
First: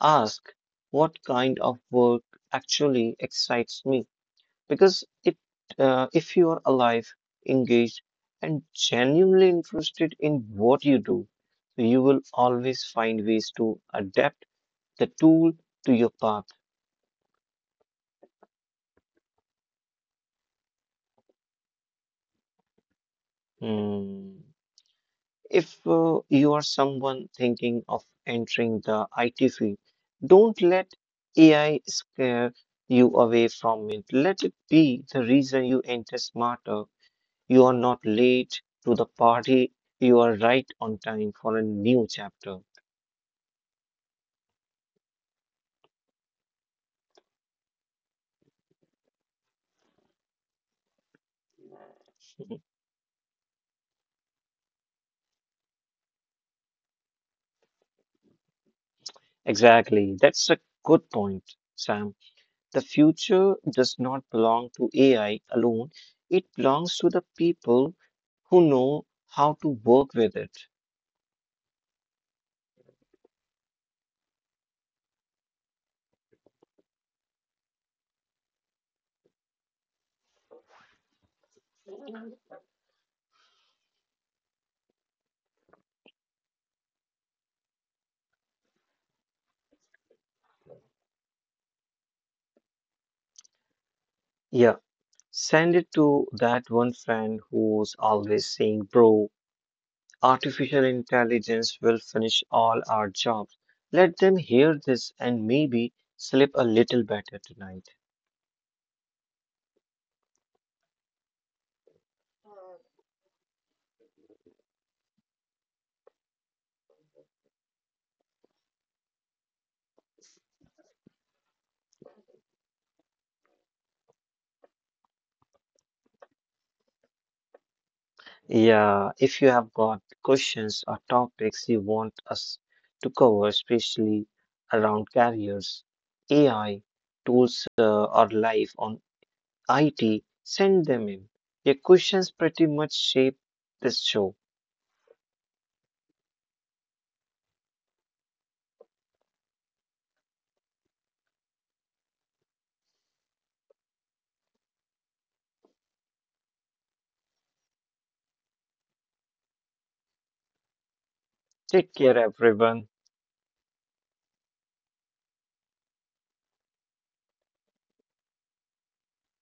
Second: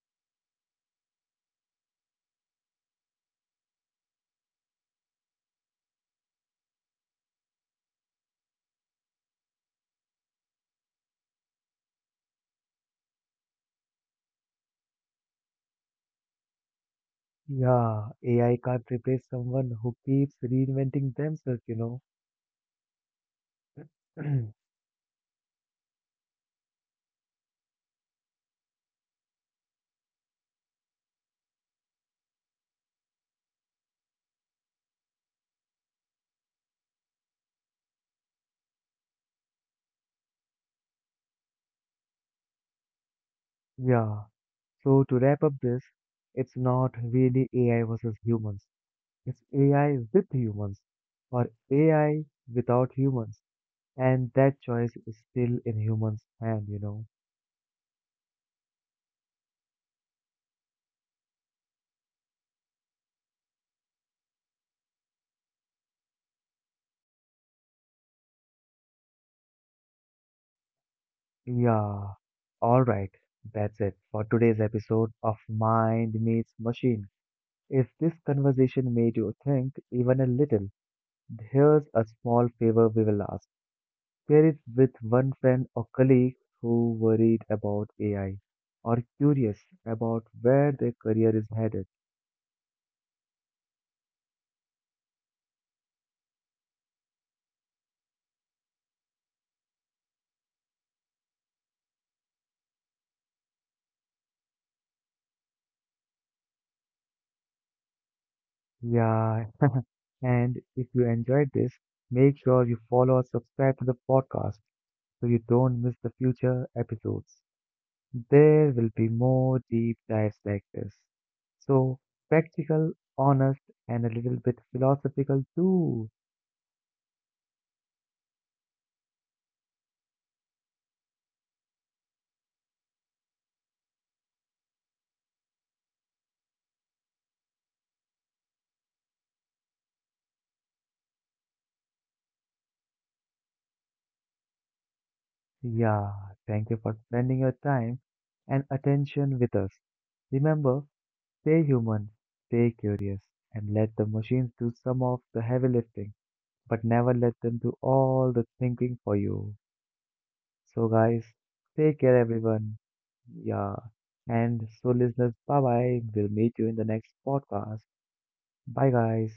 Ask what kind of work actually excites me. Because it, uh, if you are alive, engaged, and genuinely interested in what you do, you will always find ways to adapt the tool to your path.
Yeah, A I can't replace someone who keeps reinventing themselves, you know.
Mm. If uh, you are someone thinking of entering the I T field, don't let A I scare you away from it. Let it be the reason you enter smarter. You are not late to the party, you are right on time for a new chapter.
Yeah, so to wrap up this, it's not really A I versus humans. It's A I with humans or A I without humans. And that choice is still in humans' hand, you know.
Exactly. That's a good point, Sam. The future does not belong to A I alone, it belongs to the people who know how to work with it.
Yeah. All right. That's it for today's episode of Mind Meets Machine. If this conversation made you think even a little, here's a small favor we will ask. Share it with one friend or colleague who worried about A I or curious about where their career is headed.
Yeah. Send it to that one friend who's always saying, Bro, artificial intelligence will finish all our jobs. Let them hear this and maybe sleep a little better tonight.
Yeah. And if you enjoyed this, make sure you follow or subscribe to the podcast so you don't miss the future episodes. There will be more deep dives like this. So, practical, honest, and a little bit philosophical too.
Yeah, if you have got questions or topics you want us to cover, especially around careers, A I, tools, uh, or life on I T, send them in. Your questions pretty much shape this show.
Yeah, thank you for spending your time and attention with us. Remember, stay human, stay curious, and let the machines do some of the heavy lifting, but never let them do all the thinking for you. So, guys,
Take
take
care,
care, everyone.
everyone.
Yeah, and so, listeners, bye bye. We'll meet you in the next podcast. Bye, guys.